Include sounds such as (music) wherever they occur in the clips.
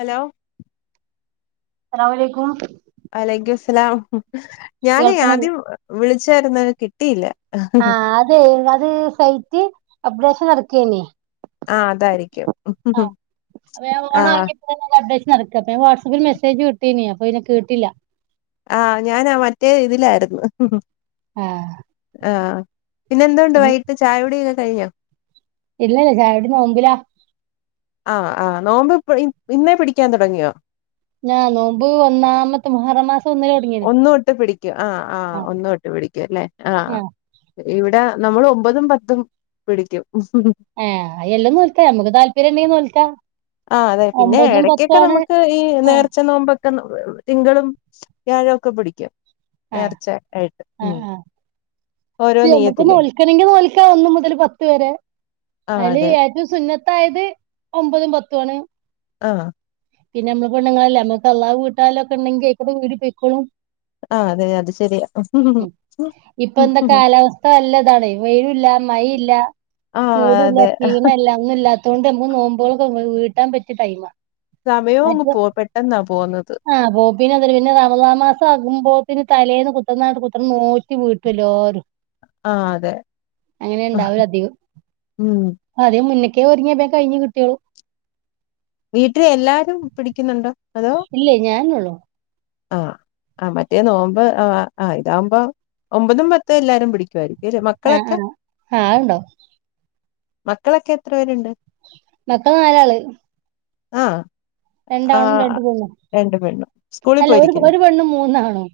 Hello അസ്സലാമുഅലയ്കും അലയ്ക്കുമുസ്സലാം ഞാന് കേൾക്കണില്ല ആദ്യം വിളിച്ചായ്രുന്നു കിട്ടിയില്ല ആ അത് വത് സൈറ്റ് അപ്ടേശൻ ന്നട്ക്കേനി ആ അതായിരിക്കും അഹ് അപ്പ ഞാ ആ ഓണാക്കിപ്പോ (unintelligible) ന്നട്ക്കട്ടെ വാട്സപ്പിൽ മെസേജ് വിട്ടീനി അപ്പ പിന്നെ കേട്ടില്ല അഹ് ഞാനാ മറ്റേ ഇതിലായിരുന്നു ആഹ് ആഹ് പിന്നെ എന്തുണ്ട് വൈകിട്ട് ചായകുടി ഒക്കെ കഴിഞ്ഞോ? ഇല്ലല്ല ചായുടി ന്നോമ്പിലാ ആഹ് ആഹ് ന്നോമ്പ് പ് ഇ ഇന്നേ പിടിക്കാൻ തൊടങ്ങിഓ ഞാ ന്നോബ് ഒന്നാമത്തെ മുഹറമാസ് ഒന്നു ഒട്ട് പിടിക്കും അഹ് അഹ് ആ ഒന്നുഒട്ട് പിടിക്കും അല്ലെ ആ ഇവിടെ ന്നമ്മള് ഒമ്പതും പത്തും പിടിക്കും ഏഹ് അയെല്ലൊം ന്നോൽക്ക ഞമ്മക്ക് താല്പര്യണ്ടെങ്കി നോൽക്ക. ആഹ് അതെ പിന്നെ എടക്യക്കെ നമുക്ക് ഈ ആ നേർച്ച ന്നോമ്പൊക് ക്കന്ന് (unintelligible) തിങ്കളും വ്യാഴൊക്കെ പിടിക്യാ. ആ നേർച്ച ആയിട്ട് ഉം ഓരോ ത് ഞമ്മക്ക് നീയത്തില്ലേ നോൽക്കണങ്കി നോൽക്ക ഒന്ന് മുതൽ പത്ത് വരെ. ആഹ് അയ്ല് അതെ ഏറ്റവും സുന്ന ത്തായത് ഒമ്പതും പത്തു ആണ് അഹ് പിന്നെ അമ്മള് പെണ്ണ്ങ്ങളല്ലേ അമ്മക് ഖളാ വീട്ടാലൊക്കെണ്ടെങ്കി അയ്കട് വീടി പൊയ്കോളും. ആഹ് അതേ, അത് ശെരിയാ ലാവസ്ഥ അല്ലതാണെ വെയിലുല്ല മഴില്ല. ആഹ് ചൂടുല്ല അതെ ക്ഷീണല്ല ഒന്നും ഇല്ലാത്തൊണ്ട് ഞമക് നോമ്പോളൊക്കെ വീട്ടാൻ പറ്റ്യ ടൈംമാ. സമയോം അങ്ങ് പോം. പെട്ടന്നാ പോവ്ന്നത് പിന്നെ എന്തറിയോ പിന്നെ റമളാമാസം ആകുമ്പോത്തിന് തലേന്ന് കുത്തർന്നാണ്ട് കുത്തർന്ന് ന്നോറ്റ് വീട്ടും എല്ലാരും. ആഹ് അതെ അങ്ങനെണ്ടാവല് അധികും. ഉം ആദ്യ മുന്ന് ക്കേ ഒരുങ്ങിയ ബേ കഴിഞ് കിട്ട്യോളും. വീട്ടിൽ എല്ലാരും പിടിക്കുന്നുണ്ടോ? അതോ ഇല്ലേ ഞാനന്നെ ഉള്ളു. ആഹ് ആഹ് മറ്റേ നോമ്പ് ആഹ് ഇതാവുമ്പോ ഒമ്പതും പത്തും എല്ലാരും പിടിക്കുവായിരിക്കും. അല്ലേ ആഹ് മക്കളൊക്കെ ആഹ് ആഹ് ഇണ്ടാവും. മക്കളൊക്കെ എത്ര പേര്ണ്ട്? മക്കള് നാലാള്. ആഹ് രണ്ടാണും ആഹ് രണ്ട് പെണ്ണും രണ്ട് പെണ്ണും. സ്കൂളിൽ അല്ല ഒരു പോയിരിക്കുന്നു ഒരു പെണ്ണും മൂന്നാണും.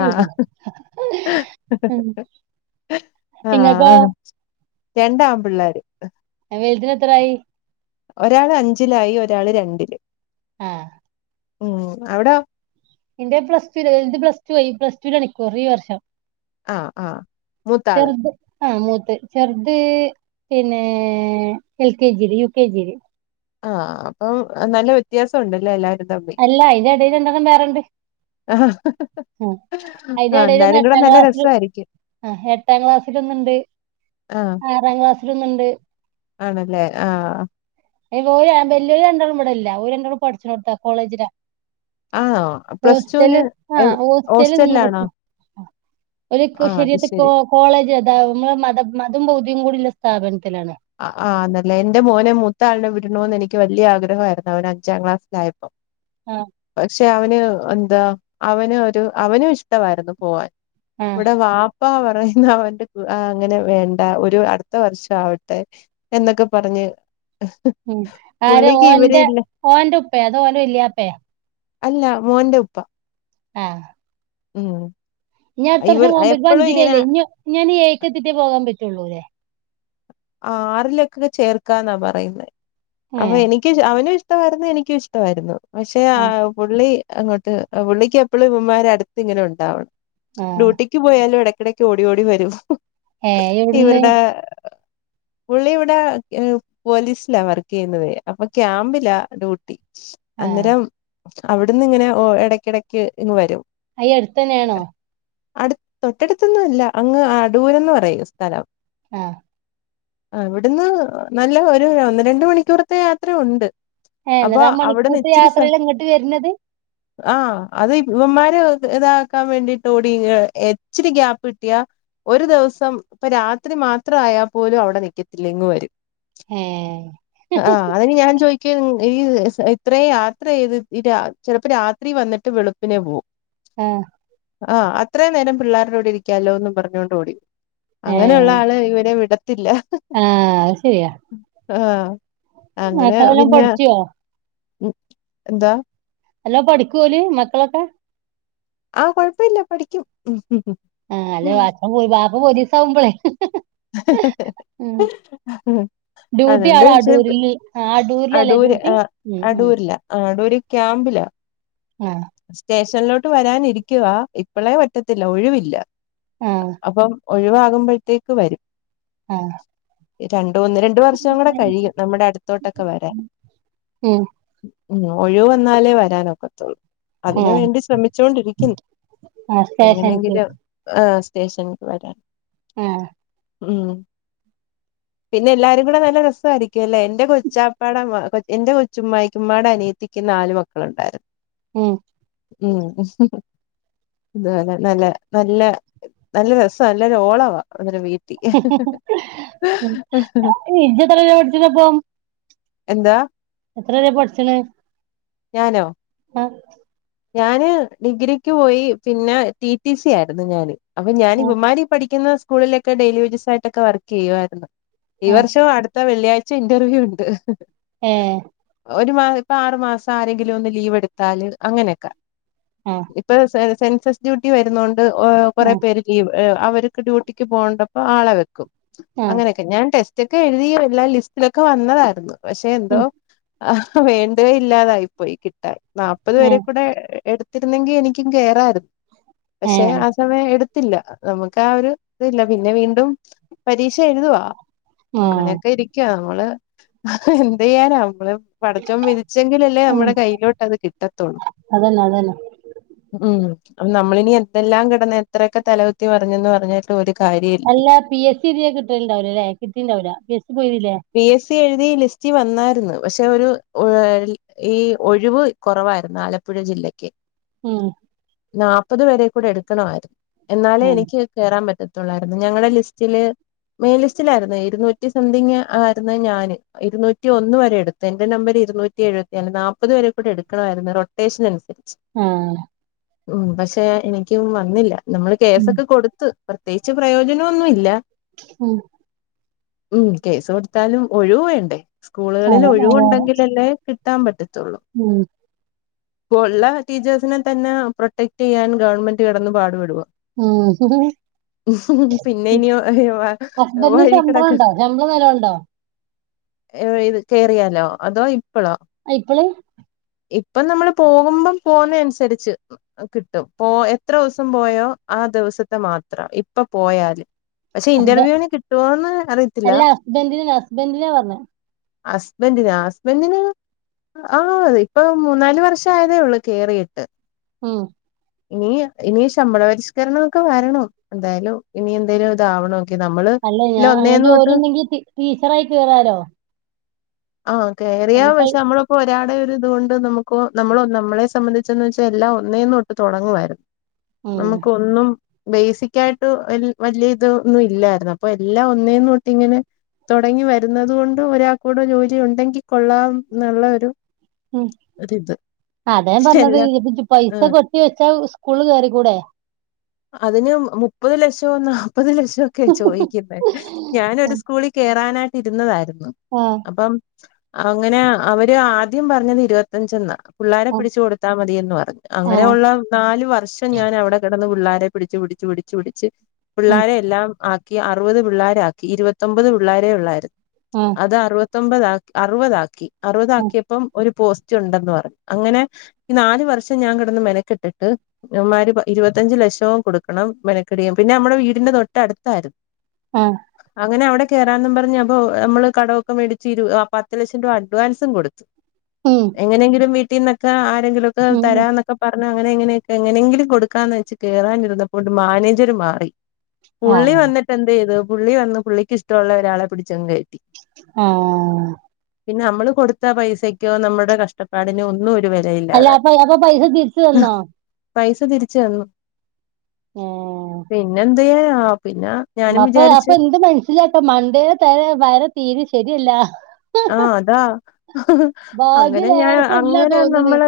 ആഹ് ഇങ്ങക്കോ ആഹ് രണ്ടാം പിള്ളേര്. വെൽതിന് എത്രായി? ഒരാള് അഞ്ചിലായി, ഒരാള് രണ്ട്ല് ആഹ് ഓ അവിടെ എന്റെ പ്ലസ്ടു പ്ലസ് ടു ആയി പ്ലസ്ടു ലാണ് ഈ വർഷം ആഹ് ആഹ് മൂത്താള് ചെറുത് ആഹ് മൂത്തഹ് ചെർത് പിന്നെ എൽ കെജില്, യുകെജില് ആഹ് അപ്പം നല്ല വ്യത്യാസം ഉണ്ട്ലെ എല്ലാരും തമ്മി അല്ല ഇജ് അന്റെല്ണ്ടാകുന്ന വേറെണ്ട് ആഹ് ഉം അയിന്റെ എടേല് എന്നാലും ഒന്ന് ഇങ്ങളെ എട്ടാം നല്ല ക്ലാസ്സില് രസായിരിക്കും ആഹ് എട്ടാം ക്ലാസ്സിലൊന്ന്ണ്ട്, ആഹ് ആറാം ക്ലാസ്സിലൊന്ന്ണ്ട് ആണല്ലേ ആഹ് ആഹ് വെലോര് വല്ല്യോല് രണ്ടാളും ഇവടെ ഇല്ല ഓര് രണ്ടാളും പഠ്ച്ച്ണോട്ത്താ കോളേജിലാ ആണോ പ്ലസ് ടുവിന് ഹോസ്റ്റല് എവ് ആഹ് ഹോസ്റ്റല് നിന്ന് ഹോസ്റ്റലിലാണോ പട്ച്ചാ ആഹ് ഒര് ആഹ് അത് ക്ശെരിതപ്പോ ശരി കോളേജ് അതാ നമ്മളെ മത മതം ബൗതികം കൂടി ള്ള സ്ഥാപനം ആ ആ്ന്നല്ല എന്റെ മോനെ മൂത്താളിനെ വിടണന്ന് എനിക്ക് വലിയ ആഗ്രഹമായിരുന്നു അവന് അഞ്ചാം ക്ലാസ്സിലായ ആഹ് പക്ഷെ അവന് എന്താ അവന ഒരു അവനും ഇഷ്ടമായിരുന്നു പോവാൻ ആഹ് ഇവിടെ അപ്പ പറയുന്ന അവന്റെ അങ്ങനെ വേണ്ട ഒരു അടുത്ത വർഷം ആവട്ടെ എന്നൊക്കെ പറഞ്ഞ് ഉ ആര് പുള്ളിക്ക് ഓന്റെ ഇവരില്ല ഓറെ ഉപ്പ അത് ഓലെ ഇല്ലപ്പയാ അല്ല മോന്റെ ഉപ്പ ആഹ ഉം ഇനി അടുത്ത ഇവർ വർഷം പോകൻ പറ്റ എപ്പഴും ഇങ്ങനെ അഞ്ചിലേല്ലേ ഇനി ഞാൻ ഏക്കത്തിറ്റേ പോകാൻ പറ്റുള്ളൂല്ലേ ആറിലൊക്കൊക്കെ ചേർക്കാ എന്നാ പറയുന്നത് അപ്പൊ ഏഹ് എനിക്ക് അവന ഇഷ്ടമായിരുന്നു എനിക്കും ഇഷ്ടമായിരുന്നു പക്ഷെ ആ ആഹ് പുള്ളി അങ്ങോട്ട് പള്ളിക്ക് എപ്പോഴും ഇമ്മ്മാർ അടുത്ത് ഇങ്ങനെ ഉണ്ടാവണം ആഹ് ഡ്യൂട്ടിക്ക് പോയാലും ഇട ഇടക്ക് ഓടി ഓടി വരും ഏ എവിടുന്ന് ഇവരുടെ പുള്ളി ഇവിടെ പോലീസിലാ വർക്ക് ചെയ്യുന്നത് അപ്പൊ ക്യാമ്പിലാ ഡ്യൂട്ടി ആഹ് അന്നേരം അവിടുന്ന് ഇങ്ങനെ ഇടക്കിടക്ക് ഇങ്ങ് വരും അയി അടുത്ത് തന്നെയാണോ അടു തൊട്ടടുത്തൊന്നും ഇല്ല അങ്ങ് അടൂരന്ന് പറയും സ്ഥലം ആഹ ഇവിടുന്ന് നല്ല ഒരു ഒന്ന് രണ്ട് മണിക്കൂറത്തെ യാത്ര ഉണ്ട് ഏര മണിക്കൂർ യാത്രയിൽ അങ്ങോട്ട് വരുന്നത് ആഹ അത് ഇവന്മാര് ഇതാക്കാൻ വേണ്ടിട്ട് ഓടി ഇച്ചിരി ഗ്യാപ്പ് കിട്ടിയാ ഒരു ദിവസം ഇപ്പ രാത്രി മാത്ര ആയാൽ പോലും അവിടെ നിൽക്കത്തില്ലെങ്കും വരും ഏഹ് അ ആ അതിന് ഞാൻ ചോയി ക്കും ഈ ഇസ് ഇത്രയും യാത്ര ചെയ്ത് രാ ചെലപ്പോ രാത്രി വന്നിട്ട് വെളുപ്പിനെ പോവും ആ ആ അത്രയും നേരം പിള്ളാരുടോടെ ഇരിക്കാല്ലോന്നും പറഞ്ഞോണ്ട് ഓടി ഏഹ് അങ്ങനെയുള്ള ആള് ഇവരെ വിട ത്തില്ല ആഹ് അത് ശരിയാ ആ മക്കളെല്ലാം പഠിച്ചുവോ ഉം എന്താ അല്ലാ പഠിക്കൂലേ മക്കളൊക്കെ ആ കൊഴപ്പയില്ല പഠിക്കും ഉം ഉം, ആ അല്ല വച്പ്പംപ്പോയി വാപ്പ പോലീസാവുമ്പൊളെ ഉം ഡ്യൂട്ടി അതോണ്ട് ആടെ ചേപ്പ് അടൂരില് അടൂരിലല്ലേ അടൂര് ഡ്യൂട്ടി ആ ഉം ഉം അടൂരില് ആ അടൂര് ക്യാമ്പിലാ ആഹ് സ്റ്റേഷ് നിലോട്ട് വരാനിരിക്കുവാ ഇപ്പൊളേ പറ്റത്തില്ല ഒഴിവില്ല ആഹ് അപ്പം ഒഴിവാകുമ്പഴ്ത്തേക്ക് വരും ആ രണ്ടു ഒന്ന് രണ്ട് വർഷോം കൂടെ കഴിയും നമ്മുടെ അടുത്തോട്ടൊക്കെ വരാൻ ഉം ഉം ഒഴിവ് വന്നാലേ വരാനൊക്കത്തുള്ളൂ അതിനു ആഹ് വേണ്ടി ശ്രമിച്ചോണ്ടിരിക്കുന്നു ആഹ് സ്റ്റേഷൻക്ക് എങ്ങനെങ്കിലും ആ സ്‌ റ്റേഷന്ക്ക് വരാൻ ആ ഉം പിന്നെ എല്ലാരും കൂടെ നല്ല രസായിരിക്കുവല്ലേ എന്റെ കൊച്ചാപ്പാട മ കൊ എന്റെ കൊച്ചുമ്മായിക്കുമ്മാട അനിയത്തിക്കു നാല് മക്കളുണ്ടായിര് ഉം മ് ന്ത്‌വാന നല്ല നല്ല നല്ല രസാ നല്ലൊരു ഓളവാ മ്മടെ വീ ഇജ്ജെത്ര വര പഠിച്ചതപ്പം എന്താ എത്രരെ പഠ്ച്ച്ണ് ഞാനോ? ആഹ് ഞാന് ഡിഗ്രിക്ക് പോയി. പിന്നെ ടി ടി സി ആയിരുന്നു ഞാന് അപ്പൊ ആ ഞാനിവമ്മാര് പഠി ക്കുന്ന സ്കൂളിലൊക്കെ ഡെയ്ൽ ജോസായിട്ടൊക്കെ വർക്കെയ്യുവായിരുന്നു ഈ ആ വർഷം അടുത്ത വെള്ളി ച്ച ഇന്റർവ്യൂ ഉണ്ട് ഹേ ഒരു മാ ഇപ്പൊ ആറ് മാസം ആരെങ്കിലും ഒന്ന് ലീവ് എടുത്താല് അങ്ങനെക്കെ ആ ഇപ്പ സ് സെൻസസ് ഡ്യൂട്ടി വരുന്നോണ്ട് ഓ ആ കുറേ പേര് ലീവ് (unintelligible) അവര്ക്ക് ഡ്യൂട്ടിക്ക് പോണ്ടപ്പ ആളെ വെക്കും ആ അങ്ങനെക്കെ ഞാൻ ടെസ് റ്റൊക്കെ എഴുതി എല്ലാ ലിസ്റ്റിലൊക്കെ വന്നതാരുന്നു പക്ഷെ എന്തോ ഉം അഹ് വേണ്ടുവേ ഇല്ലാതായി പോയി കിട്ടാൻ നാപ്പത് ഏ വേരെ കൂടെ എ എ എടുത്തിരുന്നെങ്കി എനിക്കും കേറാരുന്നു ഏ പക്ഷെ ആ സമയം എടു ത്തില്ല നമുക്ക് ആ ഒരു ഇതില്ല പിന്നെ വീണ്ടും പരീക്ഷ എഴുതുവാ ആ അങ്ങനെയൊക്കെ ഇരിക്കുവാ നമ്മള് എന്ത് ചെയ്യാനാ നമ്മള് പടച്ചോൻ വിധിച്ചെങ്കിലല്ലേ ഉം നമ്മടെ കയ്യിലോട്ട് അത് കിട്ടത്തുള്ളു അതന്നെ അതന്നെ ഉം നമ്മളിനി എന്തെല്ലാം കിടന്ന് എത്രയൊക്കെ തലകുത്തി മറിഞ്ഞെന്ന് പറഞ്ഞിട്ടും ഒര് അല്ല പി എസ് സി എഴുതിയാ കിട്ടല് ഉണ്ടാവില്ല അല്ലെ കിട്ടീണ്ടാവില്ല പി എസ് സി പോയി എഴുതീല്ലേ പി എസ് സി എഴുതി ലിസ്റ്റിൽ വന്നാരുന്ന് പക്ഷെ ഒരു ഒ ഈ ഒഴിവ് കൊറവാരുന്ന് ആലപ്പുഴ ജില്ലക്ക് ഉം നാപ്പത് പേരെ കൂടെ എടുക്കണവാരുന്ന് എന്നാലേ ഉം എനിക്ക് കേറാൻ പറ്റ തൊള്ളായ്രുന്നു ഞങ്ങലെ ലിസ്റ്റില് മെയിൻ ലിസ്റ്റിലായിരുന്നു ഇരുന്നൂറ്റി സംതിങ് ആയിരുന്നു ഞാന് ഇരുന്നൂറ്റി ഒന്ന് വരെ എടുത്ത് എന്റെ നമ്പര് ഇരുന്നൂറ്റി എഴുപത്തി നാല് നാപ്പത് വരെ കൂടി എടുക്കണമായിരുന്നു റോട്ടേഷനുണ്ട് ആഹ് ഉം പക്ഷെ എനിക്ക് വന്നില്ല നമ്മള് ഉം കേസൊക്കെ കൊടുത്ത് പ്രത്യേകിച്ച് പ്രയോജനൊന്നുല്ല ഉം ഉം കേസ് കൊടുത്താലും ഒഴിവ് വേണ്ടേ സ്കൂളുകളിൽ അതെ അതെ അതെ ഒഴിവുണ്ടെങ്കിൽലല്ലേ കിട് ത്താൻ പറ്റത്തുള്ളൂ ഉം ഇപ്പോ ള്ള ടീച്ചേഴ്സിനെ തന്നെ പ്രൊട്ടക്ട് യ്യാൻ ഗവൺമെന്റ് കെടന്നു പാടുപെട ഉം ഹു ഹും പിന്നെ ഇനി അഹ് ഹസ്ബന്റിന് വഴി ശമ്പളം കടക്ക് ഉണ്ടോ ശമ്പളം നല്ലോണ്ടോ എ ഇത് കേറിയാലോ അതോ ഇപ്പളോ അ ഇപ്പള് ഇപ്പം നമ്മള് പോകുമ്പം പോന്നെ അനുസരിച്ച് കിട്ടും പോ എത്ര സം പോയോ ആ ആ ദിവസത്തെ മാത്രം ഇപ്പ പോയാല് പക്ഷെ ഹസ്ബ ഇന്റർവ്യൂന് കിട്ടോന്ന് അറിയത്തില്ല അല്ല ഹസ്ബന്റിന് ഹസ്ബന്റിനെ പറഞ്ഞെ ഹസ്ബൻറിനോ ഹസ്ബൻറിന് ആ പോത് ഇപ്പൊ മൂന്നാല് വർഷ ആയതേ ഉള്ളൂ കേറിയിട്ട് ഉം ഇനിയ ഇനി ശമ്പള പരിഷ്കരണംക്കെ വരണം എന്തായാലും ഇനി എന്തേലും താവണോങ്കി അല്ല ഞാ അങ്ങനെ ജോലി ഉണ്ടെങ്കി ടീ ടീച്ചറായി കേറാലോ ആ കേറിയ ഒന്ന് പൈ പക്ഷെ നമ്മളിപ്പോ ഒരാട് ര്തുകൊണ്ട് നമുകോ നമ്മളോ നമ്മളെ സംബന്ധിച്ചെന്ന് വെച്ചാൽ എല്ലാം ഒന്നേനൊട്ട് തൊടങ്ങു ആയിരുന്നു ഉം നമുക്ക് ഒന്നും ബേസിക്ക് ആയിട്ട് വ വല്യ ഇതൊന്നും ഇല്ലായിരുന്നു അപ്പൊ എല്ലാം ഒന്നേനൊട്ട് ഇങ്ങനെ തുടങ്ങി വരുന്നത് കൊണ്ട് ഒരാൾ കൂടെ ജോലി ഉണ്ടെങ്കി കൊള്ളാം എന്നുള്ള ഒരു ഉം ഒരിത് അതാൻ എല്ലാ പറഞ്ഞത്ഇ പൈസ ആഹ് കെട്ടി വെച് ങ്ങ സ്കൂള് കേറി കൂടെ അതിന് മുപ്പത് ലക്ഷംന്ന മുപ്പത് ലക്ഷംക്കെയ ചോയ്ക്കുന്നെ ഞാനൊരു സ്കൂളിൽ കേറാനായിട്ട് ഇരുന്നതായിരുന്നു ആഹ് അപ്പം അങ്ങനെ അവര് ആദ്യം പറഞ്ഞത് ഇരുപത്തഞ്ചണ്ണാ പിള്ളാരെ ആഹ് പിടിച്ചു കൊടുത്താ മതിയന്ന് പറഞ്ഞു ആഹ് അങ്ങനെയുള്ള നാല് വർഷം ഞാൻ അവിടെ കിടന്ന് പിള്ളാ പിടിച് പിടിച്ച് പിടിച്ച് പിടിച്ച് ഉം പിള്ളോരെ എല്ലാം ആ കി അറുപത് പിള്ളോരാക്കി ഇരുപത്തൊമ്പത് പിള്ളേരെ ഉള്ളായ് രുന്നു ആഹ് അത് അറുപ ത്തൊമ്പതാ അറുപതാക്കി ഉം അറുപതാക്കിയപ്പം ഒരു പോസ് ണ്ടെന്ന് പറഞ്ഞു അങ്ങനെ ഈ നാല് വർഷം ഞാൻ കെടന്ന് മെനക്കെട്ടിട്ട് ഇവന്മാര് ഇരുപത്തഞ്ചു ലക്ഷം വും കൊടുക്കണം മെനക്കടിയും പിന്നെ നമ്മുടെ വീടിന്റെ തൊട്ടടുത്തായിരുന്നു ആ അങ്ങനെ അവിടെ കേറാന്നും പറഞ്ഞ് അപ്പോ മ്മള് കടവൊക്കെ വേടിച്ച് ഒരു ആ പത്ത് ലക്ഷം രൂപ അഡ്വാൻസും കൊടുത്തു ഉം എങ്ങനെങ്കിലും വീട്ടിന്നൊക്കെ ആരെങ്കിലുക്കെ ഉം തരാന്നൊക്കെ പർ ന്നാ അങ്ങനെ എങ്ങനെ എങ്ങനെങ്കിലും കൊടുക്കാന്ന് വെച്ച് കേറാനിരുന്നപ്പോണ്ട് മാനേജര് മാറി. പുള്ളി ആഹ് വന്നിട്ട് എന്ത്യ്തു പുള്ളി വന്ന് പുള്ളിക്ക് ഇഷ്ടള്ള ഒരാളെ പിടിച്ചങ് കയറ്റി. ആ പിന്നെ നമ്മള് കൊടുത്ത പൈസക്കോ നമ്മുടെ കഷ്ടപ്പാടിനോ ഒന്നും ഒരു അല്ല വിലയില്ലാതായി അപ്പൊ അപ്പൊ പൈസ തിരിച്ചു തന്നോ? പൈസ തിരിച്ചു തന്നു. പിന്നെന്ത്യായ്യാൻ രാ മപ്പൊ അപ്പൊ എന്ത് മനസ്സിലാക്ക മണ്ടേലെ തല വര തീരെ ശരിയല്ല. ആ അതാ ഭാഗ്യ അങ്ങനെ ഞാൻ ലേശം ഇല്ലാ അങ്ങനെ തോന്ന്ണ് നമ്മള്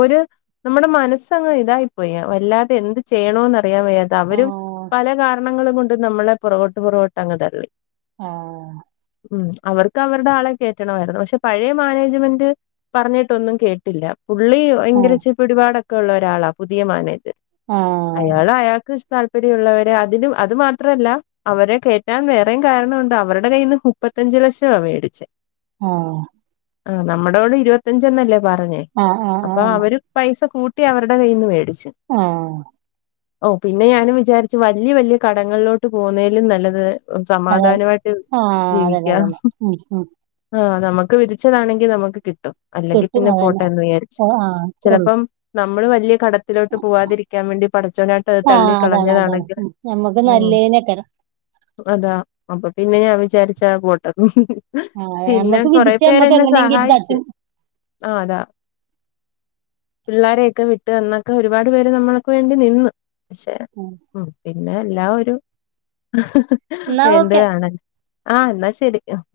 ഒരു നമ്മുടെ മനസ്സങ്ങ് ഇതായിപ്പോയി വല്ലാതെ എന്ത് ചെയ്യണോന്ന് അറിയാൻ വയ്യാത്തെ അവരും ആഹ് പല കാരണങ്ങളും കൊണ്ട് നമ്മളെ പുറകോട്ട് പുറകോട്ട് അങ്ങ് തള്ളി ആഹ് ഉം അവർ ക്ക് അവരുടെ ആളെ കേറ്റണമായിരുന്നു പക്ഷെ പഴയ മാനേജ്മെന്റ് പറഞ്ഞിട്ടൊന്നും കേട്ടില്ല പുള്ളി ഭയങ്കര ഇച്ചിരി പിടിപാടൊക്കെ ഉള്ള ഒരാളാ പുതിയ മാനേജർ ആഹ് അയാൾ അയാൾക്ക് താല്പര്യമുള്ളവരെ അതിനും അത് മാത്രല്ല അവരെ കയറ്റാൻ വേറെയും കാരണം ഉണ്ട് അവരുടെ കയ്യിൽ നിന്ന് മുപ്പ ത്തഞ്ച് ലക്ഷവാ മേടിച്ചേ ആഹ് ആ നമ്മളോട് ഇരുപത്തഞ്ചന്നല്ലേ പറഞ്ഞേ ആഹ് ആഹ് അപ്പൊ ആഹ് അവര് പൈസ കൂട്ടി അവരുടെ കയ്യീന്ന് മേടിച്ചു ആഹ് ഓഹ് പിന്നെ ഞാനും വിചാരിച്ചു വല്യ വല്യ കടങ്ങളിലോട്ട് പോന്നലും നല്ലത് ആഹ് സമാധാനയിട്ട് അതെ ആഹ് അതന്നെ ജീവിക്കാം അതന്നെ ഉം ഉം ആഹ് നമുക്ക് വിധിച്ചതാണെങ്കിൽ നമുക്ക് കിട്ടും അല്ലെങ്കിൽ കിട്ടും പിന്നെ അതന്നെ പോട്ടെന്ന് വിചാരിച്ചു ഓ ആ അത്രേ ഉള്ളൂ ചിലപ്പോം നമ്മള് വലിയ കടത്തിലോട്ട് പോവാതിരിക്കാൻ വേണ്ടി പടച്ചോനായിട്ട് അത് തള്ളിക്കളഞ്ഞതാണെങ്കിൽ മുക്ക് നല്ലേനക്കര അതാ അപ്പൊ പിന്നെ ഞാൻ വിചാരിച്ച ആ പൊട്ടന്ന് ആ പിന്നെ ഞമ്മക്ക് കൊറെ വിധിച്ച പേര ഞമ്മക്ക് എന്നെ എങ്ങനെയെങ്കിലും ഇത് തട്ടി സഹായിച്ച് ആഹ് അതാ പിള്ളോരെയൊക്കെ വിട്ട് എന്നൊക്കെ ഒരുപാട് പേര് നമ്മൾക്ക് വേണ്ടി നിന്ന് പക്ഷെ ഉം പിന്നെ എല്ലാ ഒരു എന്നാ വേണ്ടു ഓക്കെ കാണൻ ആഹ് എന്നാ ശരി ആഹ്